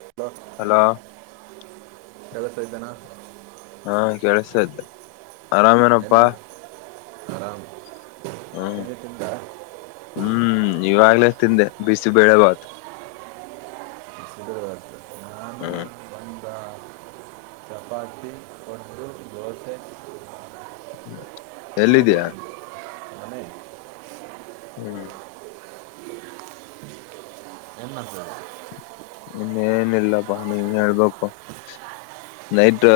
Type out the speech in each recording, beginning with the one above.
ಹ ಹಲೋ [unintelligible] ಕೇಳಸ್ತಾ ಐತನ ಹಾ ಕೇಳಸ್ತಾ ಇತ್ತು ಆರಾಮೇನಪ್ಪಾ ಆರಾಮ ಹ್ಮ ಹ್ಮ್ ಇವಾಗ್ಲೇ ತಿಂದೆ ಬಿಸಿಬೇಳೆ ಬಾತ್ ಬಿಸಿಬೇಳೆ ಬಾತ್ ಹ್ಮ್ ಚಪಾತಿ ಗೊಜ್ಜು ದೋಸೆ ಮದ ಎಲ್ಲಿದ್ಯಾ [unintelligible] ಮನೆ ಹ್ಮ್ ಏನ್ ಮಾಡ್ತಿ ಇನ್ನೇನ ಇಲ್ಲಪ್ಪಾ ನೀ ಹೇಳ್ಬೇಕು ನೈಟ್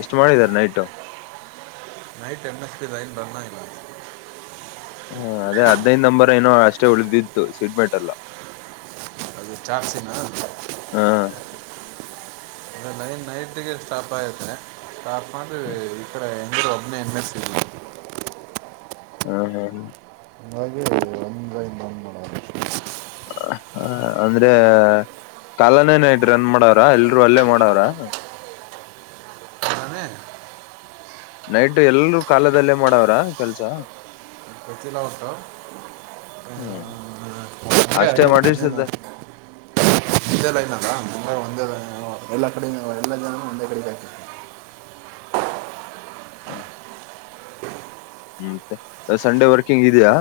ಎಷ್ಟು ಮಾಡಿದಿದ್ದಾರೆ night night N S P rain ಬ ಇಲ್ಲ ಹ್ಮ ಅದೇ ಅ ಅದೇ ನಂಬರ್ ಏನೋ ಅಷ್ಟೇ ಉಳಿದಿತ್ತು ಸಿಟ್ಬೆಟ್ಲ್ಲ ಅದು ಚಾಸಿನ ಹ ಅ ನೈನ್ ನೈಟ್ಗೆ ಸ್ಟಾಪ್ ಆಯುತ್ತೆ ಸ್ಟಾಪ್ ಅದು ಇಥಡೆ ಅಂದರು ಒಬ್ಬನೇ ಎನ್ನಸ್ ಹ್ಮ್ ಹ್ಮ್ ಹ್ಮ್ ಹಾಗೆ ಒಂದ ಇನ್ನೊಂದು ಮಾಡೋರಷ್ಟೇ ಅಂದ್ರೆ ಕಾಲನೇನಐತ್ ರನ್ ಮಾಡವ್ರ ಎಲ್ರುೂ ಅಲ್ಲೇ ಮಾಡವ್ರ ನಾನೇ ನೈಟ್ ಎಲ್ರುೂ ಕಾಲದಲ್ಲೇ ಮಾಡವ್ರ ಕೆಲ್ಸ ಗೊತ್ತಿಲ್ಲ ಒಟ್ಟು ಹ್ಮ್ ಅಷ್ಟೇ ಮಾಡಿಸದ ಒಂದ ಲೈನ್ ಅಲ್ಲ ಒಂದೇ ಲೈನ್ [inaudible] ಎಲ್ಲಾ ಕಡೆ ಎಲ್ಲ ಜನ ಒಂದೇ ಕಡೆ ಕತ ಹ್ಮ ಮ್ಮ ಸಂಡೇ ವರ್ಕಿಂಗ್ ಇದೆಯಾ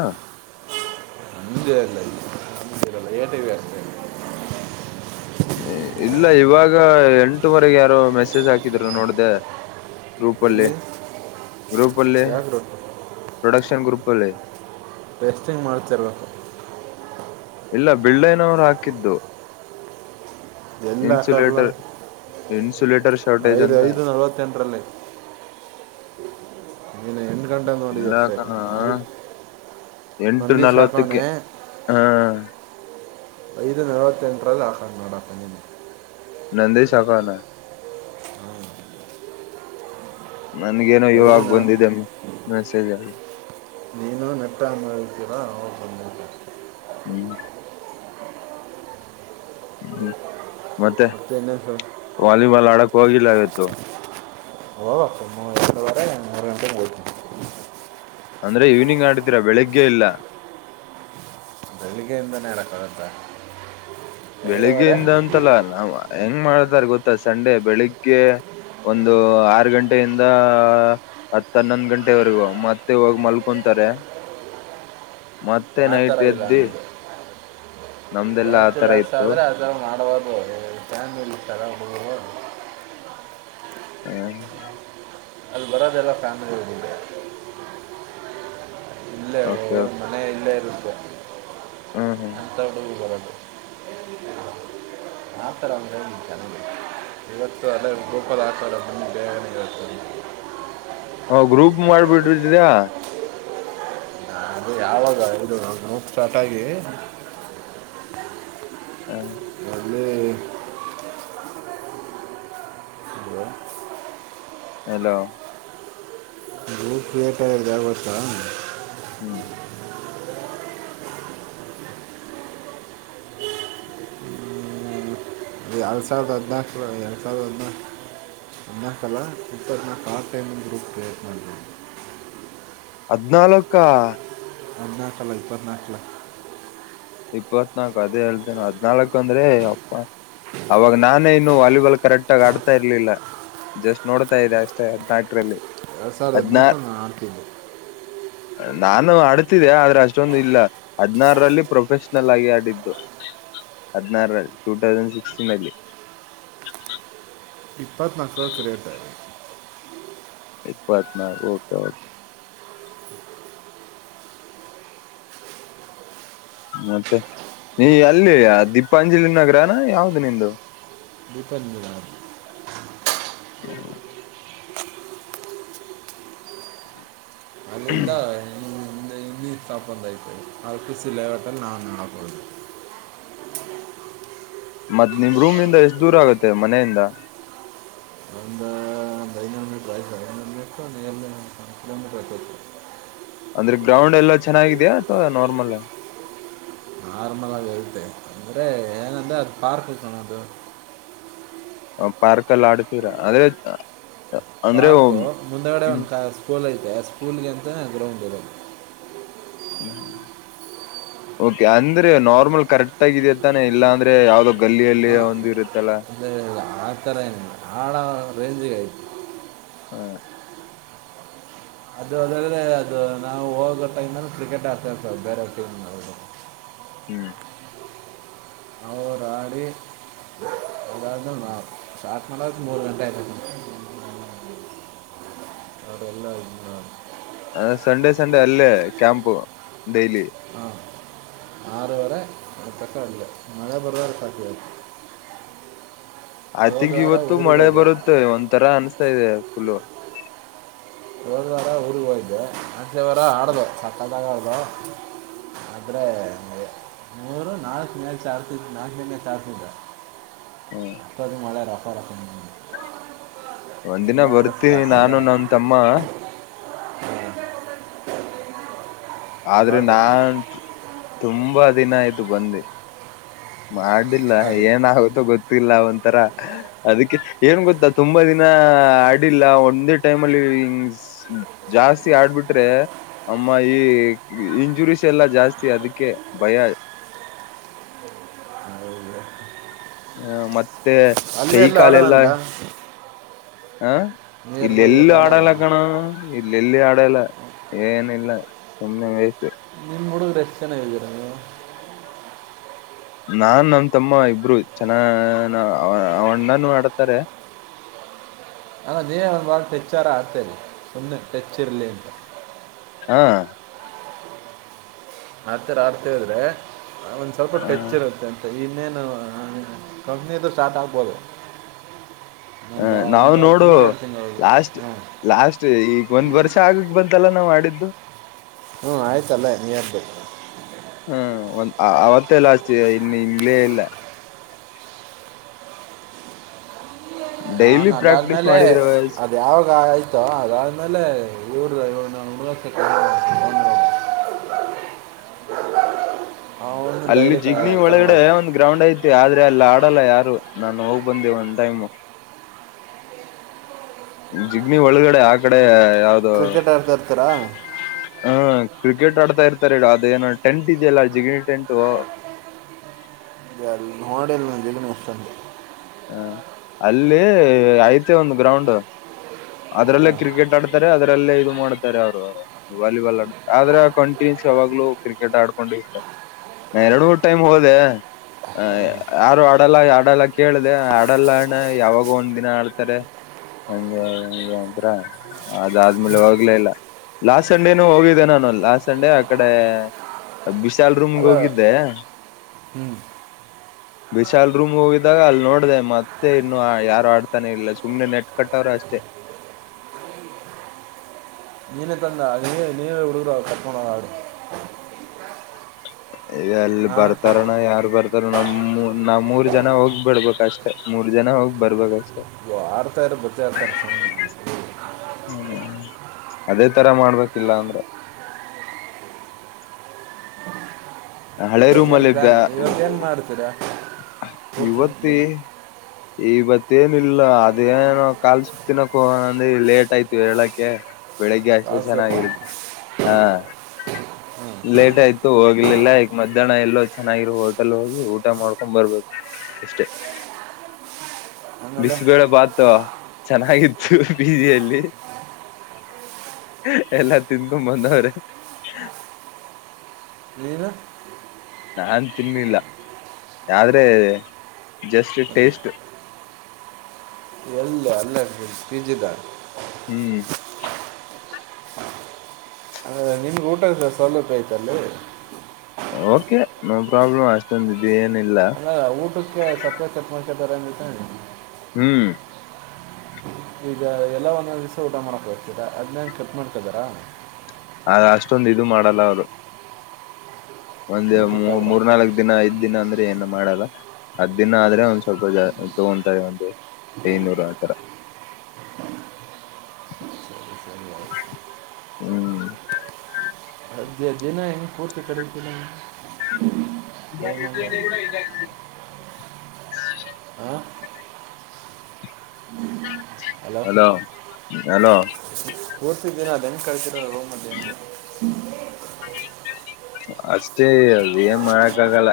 ಅಂದರಲ್ಲ ಇ ಅರಲ್ಲ ಏಟ ವಾಸ [inaudible] ಇಲ್ಲ ಇವಾಗ ಎಂಟವರೆಗೆ ಯಾರೋ ಮೆಸೇಜ್ ಹಾಕಿದ್ರು ನೋಡ್ದ ಗ್ರೂಪಲ್ಲಿ ಎಲ್ಲಿ ಗ್ರೂಪಲ್ಲಿ ಯಾಕೆ ರೊಟ್ಟು ಪ್ರೊಡಕ್ಷನ್ ಗ್ರೂಪ್ ಕಲೆ ರೆಸ್ಟಿಂಗ್ ಮಾಡ್ತರ್ಲ್ಲ ಇಲ್ಲ ಬಿಳ್ಳೈನವರು ಹಾಕಿದ್ದು ಎಲ್ಲ ಹಾಕಲ್ಲ ಇನ್ಸುಲೇಟರ್ ಇನ್ಸುಲೇಟರ್ ಶಾರ್ಟೇಜ್ ಐದು ಅಂತ ಐದು ನಲವತ್ತೆಂಟರಲ್ಲಿ ನೀನು ಎಂಟು ಗಂಟೆ ನೋಡಿದೆ ಅಷ್ಟೇ ಇಲ್ಲಕಣ ಐದು ಎಂಟು ನಂದೀಶ್ ನಲವತ್ತಕ್ಕೆ ಹಾಕೋನೆ ಹಾ ಐದು ನಳವತ್ತಂಲ್ಲಿ ಹಾಕವನೇ ನೋಡಪ್ಪ ನೀನೆ ನಂದೀಶ್ ಹಕ್ವಾನೆ ನನ್ಗೇನೋ ಐದು ಇವಾಗ ನ ಬಂದಿದೆ ಮೆಸೇಜ್ ಅಲ್ಲಿ ನೀನು ನೆಟ್ಆನ್ ಮಾಡುತ್ತೀರಾ ಅವಗ ಬಂದೈತೆ ಹ್ಮ್ ಹು [unintelligible] ಮತ್ತೆ ಇನ್ನೇನು ಸರ್ ವಾಲಿಬಾಲ್ ಆಡಕ್ ಹೋಗಿಲ್ಲ ಇಯತ್ತು [unintelligible] ಅಂದ್ರೆ ಈವ್ನಿಂಗ್ ಆಡ್ತೀರಾ ಬೆಳಿಗ್ಗೆ ಇಲ್ಲ ಬೆಳಗ್ಗೆಯಿಂದನೇ ಹೇಳಕ್ಕಾಗುತ್ತ ಬೆಳಿಗ್ಗೆಯಿಂದ ಅಂತಲ್ಲ ನಾ ಹೆಂಗ್ ಮಾಡತಾರ ಗೊತ್ತಾ ಸಂಡೆ ಬೆಳಿಗ್ಗೆ ಒಂದು ಆರ್ ಗಂಟೆಯಿಂದ ಹತ್ತನ್ನೊಂದು ಗಂಟೆವರೆಗೂ ಮತ್ತೆ ಹೋಗಿ ಮಲ್ಕೊಂತಾರೆ ಮತ್ತೆ ಆ ಥರ ನೈಟ್ ಇಲ್ಲ ಎದ್ದಿ ನಮಗೆ ನಮ್ದೆಲ್ಲಾ ಆತರ ಬ್ಯಾಚುಲರ್ಸ್ ಇತ್ತು ಆದ್ರೆ ಆತರ ಮಾಡಬಾರದು ್ಯಾನ್ಲ್ಲಿ ತರವ ಹ್ಮ್ ಅಲ್ಲಿ ಬರೋದೆಲ್ಲ ಫ್ಯಾಮಿಲಿ ಇಲ್ಲೇ ಓಕೆ ಹ ಓಕೆ ಮನ ಇಲ್ಲೇ ಐತಿ [unintelligible] ಹ್ಮ್ ಹ್ಮ್ ಎಂತ ಎಲ್ಲಿ ಬರದು ಮಾಡತರ ಅಂದರೆ ಚೆನ್ನಾಗಿ ಇವತ್ತು ಅಲ್ಲ ಗ್ರೂಪಲ್ಲಿ ಹಾಕವ್ರೆ ದೇವಣಗಳು ತರಿ [unintelligible] ಹ ಗ್ರೂಪ್ ಮಾಡ್ಬಿಡ್ರಿದ್ರ ಹ ಅದು ಯಾವಾಗ ಇದು ನ ನೋಕ್ ಸ್ಟಾರ್ಟ್ ಆಗಿ ಹ್ಮ ಅಲ್ಲೇ ಹಲೋ ಕಿಯೇಟರ್ ಇದೆ ಗೊತ್ತಾ [unintelligible] ಅದು ಎರಡು ಸಾವಿರದ ಹದಿನಾಲ್ಕರ ಎರಡು ಸಾವಿರ ಹದಿನಾಲ್ಕು ಹದಿನಾಲ್ಕಲ್ಲ ಇಪ್ಪತ್ತು ನಕ ಕಾರ್ ಟೈಮೆ ಗ್ರೂಪ್ ಗೆ ಹದಿನಾಲ್ಕು ಹದಿನಾಲ್ಕ ಅಲ್ಲ ಇಪ್ಪತ್ತುನಾಲ್ಕ ಇಪ್ಪತ್ನಾಲ್ಕು ಅದೇ ಹೇಳ್ತೇನೆ ಹದ್ನಾಲ್ಕು ಅಂದ್ರೆ ಯಪ್ಪಾ ಅವಾಗ ನಾನೇ ಇನ್ನು ವಾಲಿಬಾಲ್ ಕರೆಕ್ಟ್ ಆಗ ಆಡ್ತಾ ಇರ್ಲಿಲ್ಲ ಜಸ್ಟ್ ನೋಡ್ತಾ ಇದೆ ಅಷ್ಟೇ ಹದ್ನಾಲ್ಕರಲ್ಲಿ ಎರಡು ಸಾವಿರ ಹದ್ನಾ ಹ ದ್ನಾಲ್ಕು ಹಾಕಿದ್ದು ನಾನು ಅಡ್ತಿದೆ ಆದ್ರೆ ಅಷ್ಟೊಂದು ಇಲ್ಲ ಹದ್ಿನಾರರಲ್ಲಿ ಪ್ರೊಫೆಷನಲ್ ಆಗಿ ಆಡಿದ್ದು ಹದ್ನಾರಲ್ಲಿ ಟೂ ಐೌಸಂಡ್ ಸಿಕ್ಸ್ಟೀನ್ಲ್ಲಿ ಇಪ್ಪತ್ತುನಾಲ್ಕು ಸಾವಿರ ಕ್ರೀಟ್ ಇಪ್ಪತ್ತಾ ಆರು ಓಕೆ ಓಕೆ ಮತ್ತೆ ಈ ಅಲ್ಲಿ ದೀಪಾಂಜಲಿ ನಗರನ ಯಾವ್ದ ನಿಂದು ದೀಪಾ ನಗರ [unintelligible] ಮುಂದ ಒ ಇನ್ನಿ ತಾಪ್ಪಂದಾಯ್ತು ಅಲ್ಪು ಸಿ ಲೇವಟಲ್ಲಿ ನಾನು ನೋಬಹದು ಮತ್ತ್ ನಿಮ್ ರೂಮನಿಂದ ಎಷ್ಟ ದೂರ ಆಗತ್ತೆ ಮನೆಯಿಂದ ಷ್ಟಂದು ಎಲ್ಲಿ ಕಿಲೋಮೀಟರ ಅಂದ್ರೆ ಗ್ರೌಂಡ್ ಎಲ್ಲಾ ಚೆನ್ನಾಗಿದೆಯಾ ಅಥವಾ ನಾರ್ಮಲ್ ಹೇಳ್ತೆ ಅಂದ್ರೆ ಏನಂದ ಅದು ಪಾರ್ಕ್ ಹ ಕಣದು ಪಾರ್ಕ್ಲ್ಲಿ ಆಡ್ತೀರ ಅದೇ ಪಾರ್ಕ್ ಮುಂದಗಡೆ ಒಂದು ಸ್ಕೂಲ್ ಸ್ಕೂಲ್ಗೆ ಅಂತ ಗ್ರೌಂಡ್ ಇರೋದು ಓಕೆ ಅಂದ್ರೆ ನಾರ್ಮಲ್ ಕರೆಕ್ಟ್ ಆಗಿದ ತಾನೆ ಇಲ್ಲಾ ಅಂದ್ರೆ ಯಾವ್ದೋ ಗಲ್ಲಿಯಲ್ಲಿ ಒಂದು ಇರುತ್ತಲ್ಲ ಆತರ ಏನಿಲ್ಲ ಆಡ ರೇಂಜಿಗೆ ಅಯ್ತಿ ಹಾ ಅದು ಅದಾದೆ ಅದು ನಾವು ಹೋಗೋ ಟೈಮ ಯಲ್ಲಿ ಕ್ರಿಕೆಟ್ ಆಗ್ತಾ ಇರ್ತದು ಬೇರೆ ಟೀಮ್ ನವರು ಹ್ಮ್ ಅವರ ಆಡಿ [inaudible] ಅದಾದ ಮೇಲೆ ನಾವು ಸ್ಟಾರ್ಟ್ ಮಾಡ ತನಕ ಮೂರು ಗಂಟೆ ಆಯ್ತಾ ಅವ್ರ ಎಲ್ಲಾ ಇದಾ ಹಾ ಸಂಡೇ ಸಂಡೇ ಅಲ್ಲೇ ಕ್ಯಾಂಪು ಡೈಲಿ ಆರುವರೆ ಅತಕ್ಕ ಇಲ್ಲ ಮಳೆ ಬರ್ದೇ ಹೋದ್ರೆ ಸಾಕು ಐ ಹೋದ ಥಿಂಕ್ ವಾರ ಇವತ್ತು ಊರಿಗೆ ಮಳೆ ಹೋಯ್ದೆ ಬರುತ್ತೆ ಒಂತರ ಅನ್ಸ್ತ [unintelligible] ಹೋದ ವಾರ ಊರ್ ಹೋಗಿದೊ [unintelligible] ಆದರೆ ಮೂರು ನಾಲ್ಕು ಮೇಲೆ ಮ್ಯಾಚ್ ನಾಲ್ಕನೇ ಮ್ಯಾಚ್ ಆಡ್ತಿದೊ ಹ್ಮ್ [unintelligible] [unintelligible] ಒಂದ್ ದಿನ ಬರ್ತಿ ನಾನು ನನ್ ತಮ್ಮ [unintelligible] [unintelligible] ಅದ್ರೆ ಬಾಬೆ ನಾನ್ [inaudible] ತುಂಬಾ ದಿನ ಆಯ್ತು ಬಂದಿ ಮಾಡಿಲ್ಲ ಆಡಿ ಏನ ಆಗುತ್ತೋ ಗೊತ್ತ ಗೋತಿಲ್ಲ ಒಂಥರ ಅದಕ್ಕೆ ಏನ್ ಗೊತ್ತಾ ತುಂಬಾ ದಿನ ಆಡಿಲ್ಲ ಒಂದೇ ಟೈಮ್ ಅಲ್ಲಿ ಜಾಸ್ತಿ ಆಡ್ಬಿಟ್ರೆ ಅಮ್ಮ ಈ ಇಂಜುರೀಸ್ ಎಲ್ಲಾ ಜಾಸ್ತಿ ಅದಕ್ಕೆ ಭಯ ಹೌದು ಹ್ಮ್ ಮತ್ತ ಅಲ್ಲೇ ಕೈ ಕಾಲ ಎಲ್ಲ ಆಡೋಣಲ್ಲ ಹಾ ನಿಯರ್ ಇಲ್ಲಿ ಬೈ ಎಲ್ಲೂ ಎಲ್ಲ ಆಡೋದ ಆಡಲ್ಲ ಕಣೋ ಇಲ್ಲಿ ಆಡಲ್ಲ ಏನ ಇಲ್ಲ ಸುಮ್ಮನೆ ವೇಸ್ಟ್ ನಿಮ್ಮ ಕೂಡ [unintelligible] ನಾನ್ ನಮ ತಮ್ಮ ಇಬ್ರು ಚೆನ್ನ [inaudible] ಅಣ್ಣನು ಆಡತಾರೆ ಅಲ್ಲ ನೀನೇ ಒಂದ್ ಬಾಳ ಟೆಚ್ಚಾರ ಆಗ್ತರಿ ಸುಮ್ನೆ ಟೆಚ್ ಇರ್ಲಿ ಅಂತ ಹಾ ಆಡ್ತೀರಾ [unintelligible] ಒಂದ್ ಸ್ವಲ್ಪ ಟೆಚ್ ಇರುತ್ತೆ ಅಂತ ಈ ಇನ್ನೇನು ಕಂಪ್ನಿಯಿದು ಸ್ಟಾರ್ಟ್ ಆಗ್ಬೋದು ಹಾ ಒಂದು ನಾವು ಒಂದು ಆರು ನೋಡು ತಿಂಗಳು ಎರಡು ತಿಂಗಳು ಲಾಸ್ಟ್ ಹ್ಞೂ ಲಾಸ್ಟ್ ಈಗ ಒಂದ್ ವರ್ಷ ಆಗಕ್ ಬಂತ್ ಇದೆಲ್ಲ ನಾವು ಆಡಿದ್ದು ಹ್ಮ್, ಆಯ್ತಲ್ಲ ನೀರ್ಬೇಕು. ಹ್ಮ, ಒಂದ ಅವತ್ತೆಲ್ಲ ಅಷ್ಟ ಇನ್ನು ಇಂಗಲೇ ಇಲ್ಲ. ನಾನು ಡೈಲಿ ಪ್ರಾಕ್ಟೀಸ್ ಅದಾದ್ಮೇಲೆ, ಮಾಡಿದ್ರ ಅದು ಯಾವಾಗ ಆಯ್ತೋ ಅದಾದ್ಮೇಲೆ ಊರು ಇವನ- ಕ [unintelligible] [inaudible] ಅಲ್ಲಿ ಜಿಗ್ಣಿ ಕರ್ಕೊಂಡು ಒಳಗಡೆ ಹೋಗ್ತೀನಿ ಒಂದ್ ಗ್ರೌಂಡ್ ಯ್ತು., - ಆದ್ರೆ ಅಲ್ಲ ಆಡಲ್ಲ ಯಾರು ನಾನು ಹೋಗ್ ಬಂದೆ ಒಂದ್ ಟೈಮು. - ಜಿಗ್ನಿ ಒಳಗಡೆ ಆ ಕಡೆ, - ಯಾವ್ದೋ.. ಕ್ರಿಕೆಟ್ ಆಡ್ತಾ ಇರ್ತೀರಾ ಹಾ,, ಕ್ರಿಕೆಟ್ ಆಡ್ತಾ ಇರ್ತಾರೆ ಈಗ ಅದೇಏನ ಟೆಂಟ್ ಇದೆಯಲ್ಲ ಜಿಗಿಣಿ ಟೆಂಟು. ನೋಡೆಲ್ ದಲನ ಇಸ್ [unintelligible] ಹ, ಅಲ್ಲಿ ಐತೆ ಒಂದು ಗ್ರೌಂಡ್. - ಅದ್ರಲ್ಲೇ ಹಾಂ ಕ್ರಿಕೆಟ್ ಆಡ್ತಾರೆ ಅದರಲ್ಲೇ ಇದು. - ಮಾಡ್ತಾರೆ ಅವ್ರು ವಾಲಿಬಾಲ್ ಆ ಆದ್ರ ಕಂಟಿನ್ಯಸ್ ಯಾವಾಗ್ಲೂ ಕ್ರಿಕೆಟ್ ಆಡ್ಕೊಂಡು ಇರ್ತಾರೆ. ಎರಡು ಮೂರ್ ಟೈಮ್ ಹೋದೆ ಯಾರು ಆಡಲ್ಲ -ಆಡಲ್ಲ ಕೇಳ್ದ ಆಡಲ್ಲಣ್ಣ ಯಾವಾಗ ಒಂದ್ ದಿನ ಆಡ್ತಾರೆ. ಹಂಗ- ಹ ಅದಾದ್ಮೇಲೆ ಹೋಗ್ಲೇ ಇಲ್ಲ ಲಾಸ್ಟ್ ಸಂಡೇನೂ ಹೋಗಿದ್ದೆ. ನಾನು ಅ ಲಾಸ್ಟ್ ಸಂಡೆ ಆ ಕಡೆ ವಿಶಾಲ್ ರೂಮ್ಗೆ ಅಲ್ಲ ಹೋಗಿದ್ದೆ. ಹ್ಞೂ ವಿಶಾಲ್ ರೂಮ್ ಹೋಗಿದ್ದಾಗ ಅಲ್ಲಿ ನೋಡ್ದ ಮತ್ತೆ ಇನ್ನು ಯಾರು ಆಡ್ತಾನೆ ಇಲ್ಲ. ಸುಮ್ನೆ ನೆಟ್ ಕಟ್ಟವ್ರೆ ಅಷ್ಟೇ, - ನೀನೇ ತಂದ ನೀ ನೀವೇ ಉಡುಗರ ಕಟ್ಣ ಆಡು. ಅಲ್ಲಿ ಹಾಂ ಬರ್ತಾರನ ಯಾರು ಬರ್ತಾರ, - ನ್ ನಾವ್ ಮೂರ್ ಜನ ಹೋಗ್ ಬಿಡ್ಬೇಕ ಅಷ್ಟೆ, ಮೂರ್ ಜನ ಹೋಗ್ ಬರ್ಬೇಕಷ್ಟೆ- ಆಡ್ತಾ ಇರ ಬೊತ್ತಾಡ್ತಾರೆ [unintelligible] ಹ್ಮ, ಅದೇ ತರ ಮಾಡ್ಬೇಕಿಲ್ಲ ಅಂದ್ರೆ., - ಇವತ್ತೇಏನ್ ಪ್ಲಾನ್ ಇವತ್ತ ಏನ್ ಮಾಡ್ತೀರಾ.. - ಇವತ್ತ [inaudible] -ಇವತ್ತೇಏನಿಲ್ಲ. ಅದೇಏನೋ ಕಾಲ್ ಸೂಪ್ ತಿನಕ ಹೋಗಣಅಂದ ಲೇಟ್ ಆಯ್ತಿವಿ ಹೇಳಕೆ. ಬೆಳಿಗ್ಗೆ ಅಷ್ಟೇ ಕಾಲು ಸ್ವಲ್ಪ ಚೆನ್ನಾಗಿರು ಹಾ, ಲೇಟ್ ಆಯ್ತು ಹೋಗಿ., - ಇಲ್ಲ ಈಗ ಮಧ್ಯಾಹ್ನ ಎಲ್ಲೋ ಚೆನ್ನಾಗಿರ ಹೋಟೆಲ್ ಹೋಗಿ ಊಟ ಮಾಡ್ಕೊಂಡ್ ಬರ್ಬೇಕು ಅಷ್ಟೇ. - ಆಮೇಲೆ ಬಿಸ್ಬೇಳೆ ಬಾತು. ಚೆನ್ನಾಗಿತ್ತು ಪಿಜಿಯಲ್ಲಿ ಎಲ್ಲಾ ತಿನ್ಕೊ ಬಂದವ್ರೆ. - ನೀನು ನಾನ್ ತಿನ್ನಿಲ್ಲ ಆದ್ರೆ ಜಸ್ಟ್ ಟೇಸ್ಟ್., - ಅ ಅಲ್ಲ ಪಜದ [unintelligible] ಹ್ಮ್, ನಿಮ್ಗೆ ಊಟದ ಸರ್ ಸೌಲಭ್ಯ ಐತ ಅಲ್ಲಿ., - ಓಕೆ ನೋ ಪ್ರಾಬ್ಲಮ್ ಆತಂದ ಬ [unintelligible] ಅಂದ ಊಟಕ್ಕೆ ಸಪ್ಪೆ ಚಪ್ಪ [unintelligible] ಬರ [inaudible] ಹ್ಮ್, ಈಗ ಎಲ್ಲ ಒಂದೊಂದ್ ದಿವ್ಸ ಊಟ ಮಾಡಕ್ ಹೋಗ್ತೀರಾ., ಅದ್ ನ ಕೆಲ್ಪ್ ಮಾಡ್ಕದಾರ- ಅ ಅಷ್ಟೊಂದ ಇದು ಮಾಡಲ್ಲ ಅವರು., - ಒಂದ್ ಊಟಕ್ಕಾದ್ರೆ ಮೂರ್ನಾಲ್ಕ, ದಿನ ಐದ್ ದಿನ ಅಂದ್ರೆ ಏನು- ಮಾಡಲ್ಲ ಹತ್ದ್ ದಿನ ಆದ್ರೆ ಒಂದ್ ಸ್ವಲ್ಪ ಜ ತಗೊಂತಾರೆ. ಒಂದು ಐನೂರು ಆ ತರ ಹ್ಮ್, - ದಿನ ಹೆಂಗ ಪೂರ್ತಿ ಕಳಿತೀನೋ ಇಲ್ಲ ವ ಕೂಡ ಇಲ್ಲ [inaudible] ಆ ಹಲೋ ಹಲೋ ಕೂರ್ತಿದ್ದೀನ ಅದ ಹೆಂ ಕಳ್ತಿರೋ ರೂಮಲ್ಲಿಲ್ಲಿ [inaudible] ಅಷ್ಟೇ ಅದ ಏನ್ ಮಾಡಕ್ಕಾಗಲ್ಲ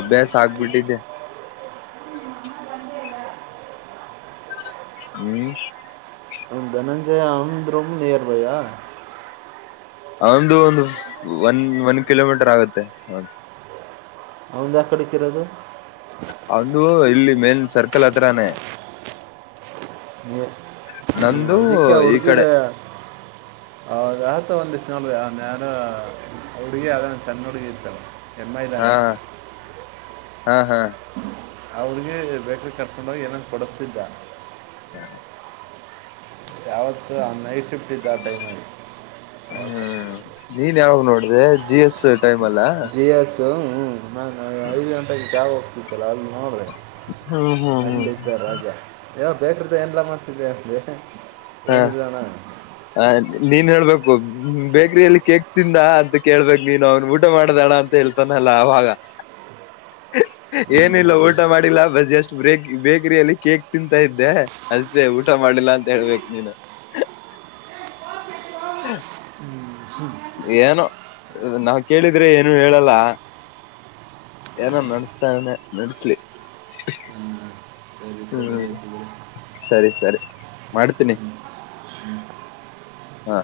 ಅಭ್ಯಾಸ ಆಗ್ಬಿಟ್ಟಿದ್ದೆ ಹ್ಮ್ ಹ ಧನಂಜಯ ಆಮಂದ್ರಮ ನಿಯರ್ ಬೈಯ [unintelligible] ಒಂದು ಒಂದು ಒನ್ ಒನ್ ಕಿಲೋಮೀಟರ್ ಆಗುತ್ತೆ ಹ ಅವಂದಾ ಯಾವ ಕಡಿಕ್ ಇರೋದು ಹೌದು ದು ಇಲ್ಲಿ ಮೇಲೆ ಸರ್ಕಲ್ ಹತ್ರಾನೇ ಈ ನಂದು ಈ ಕಡೆ ಹೌದ ಆತ ಒಂದಿವಿಸ ನಲ್ ನಾನ ಹುಡುಗಿ ಆ ಸಣ್ಣ ಹುಡ್ಗಿ ಇತಲ್ಲ ಎ ಹಾ ಮೈದಾನೆ ಹಾ ಹಾ ಅವ್ರಿಗೆ ಬೇಕ್ರೀ ಕರ್ಕೊಂಡಗಿ ಏನನ್ ಕೊಡಿಸ್ತಿದ್ದ ಯಾವತ್ತು ನೈಟ್ ಶಿಫ್ಟ್ ಇದ್ದ ಆ ಟೈಮಲ್ಲಿ ಹಾ ನೀ ಯಾವಾಗ್ ನೋಡಿದೆ ಜಿ ಎಸ್ ಟೈಮ್ ಲ್ಲ ಹ್ಮ ನಾ ಐದು ಗಂಟೆಗೆ ಯಾವವು ಇತ್ತಲಾ ಅಲ್ಲಿ ನೋಡಿದೆ ಹ್ಮ್ ಹ್ಮ್ ಹ್ಮ್ ಹ್ಮ [unintelligible] ಯಾವ ಬೇಕ್ರ್ದ ಎನ್ಲ್ಲಾ ಮಾಡ್ತಿದ್ದವಿ ಅಲ್ಲಿ ಹ ಏನು ಇಲ್ಲಣ [unintelligible] ನೀನ್ ಹೇಳ್ಬೇಕು ಬೇಕ್ರಿಯಲ್ಲಿ ಕೇಕ್ ತಿಂದ ಅಂತ ಕೇಳ್ಬೇಕು ನೀನು ಅವನು ಊಟ ಮಾಡ್ದಣ ಅಂತ ಹೇಳ್ತಾನಲ್ಲ ಅವಾಗ ಏನಿಲ್ಲ ಊಟ ಮಾಡಿಲ್ಲ ಬಸ್ ಜಸ್ಟ್ ಬಕ್ ಬೇಕ್ರಿಯಲ್ಲಿ ಕೇಕ್ ತಿಂತಾ ಇದ್ದೆ ಅಷ್ಟೇ ಊಟ ಮಾಡಿಲ್ಲ ಅಂತ ಹೇಳ್ಬೇಕು ನೀನು [unintelligible] ಹ ಏನೋ ನಾವ್ ಕೇಳಿದ್ರೆ ಏನು ಹೇಳಲ್ಲ ಏನೋ ನಡ್ಸ್ತನೆ ನಡ್ಸ್ಲಿ ಹ್ಞೂ ಸರಿ ಸರಿ ಹ್ಮ ಆಯ್ತು ಬಿಡು ಸರಿ ಸರಿ ಮಾಡ್ತೀನಿ ಹಾ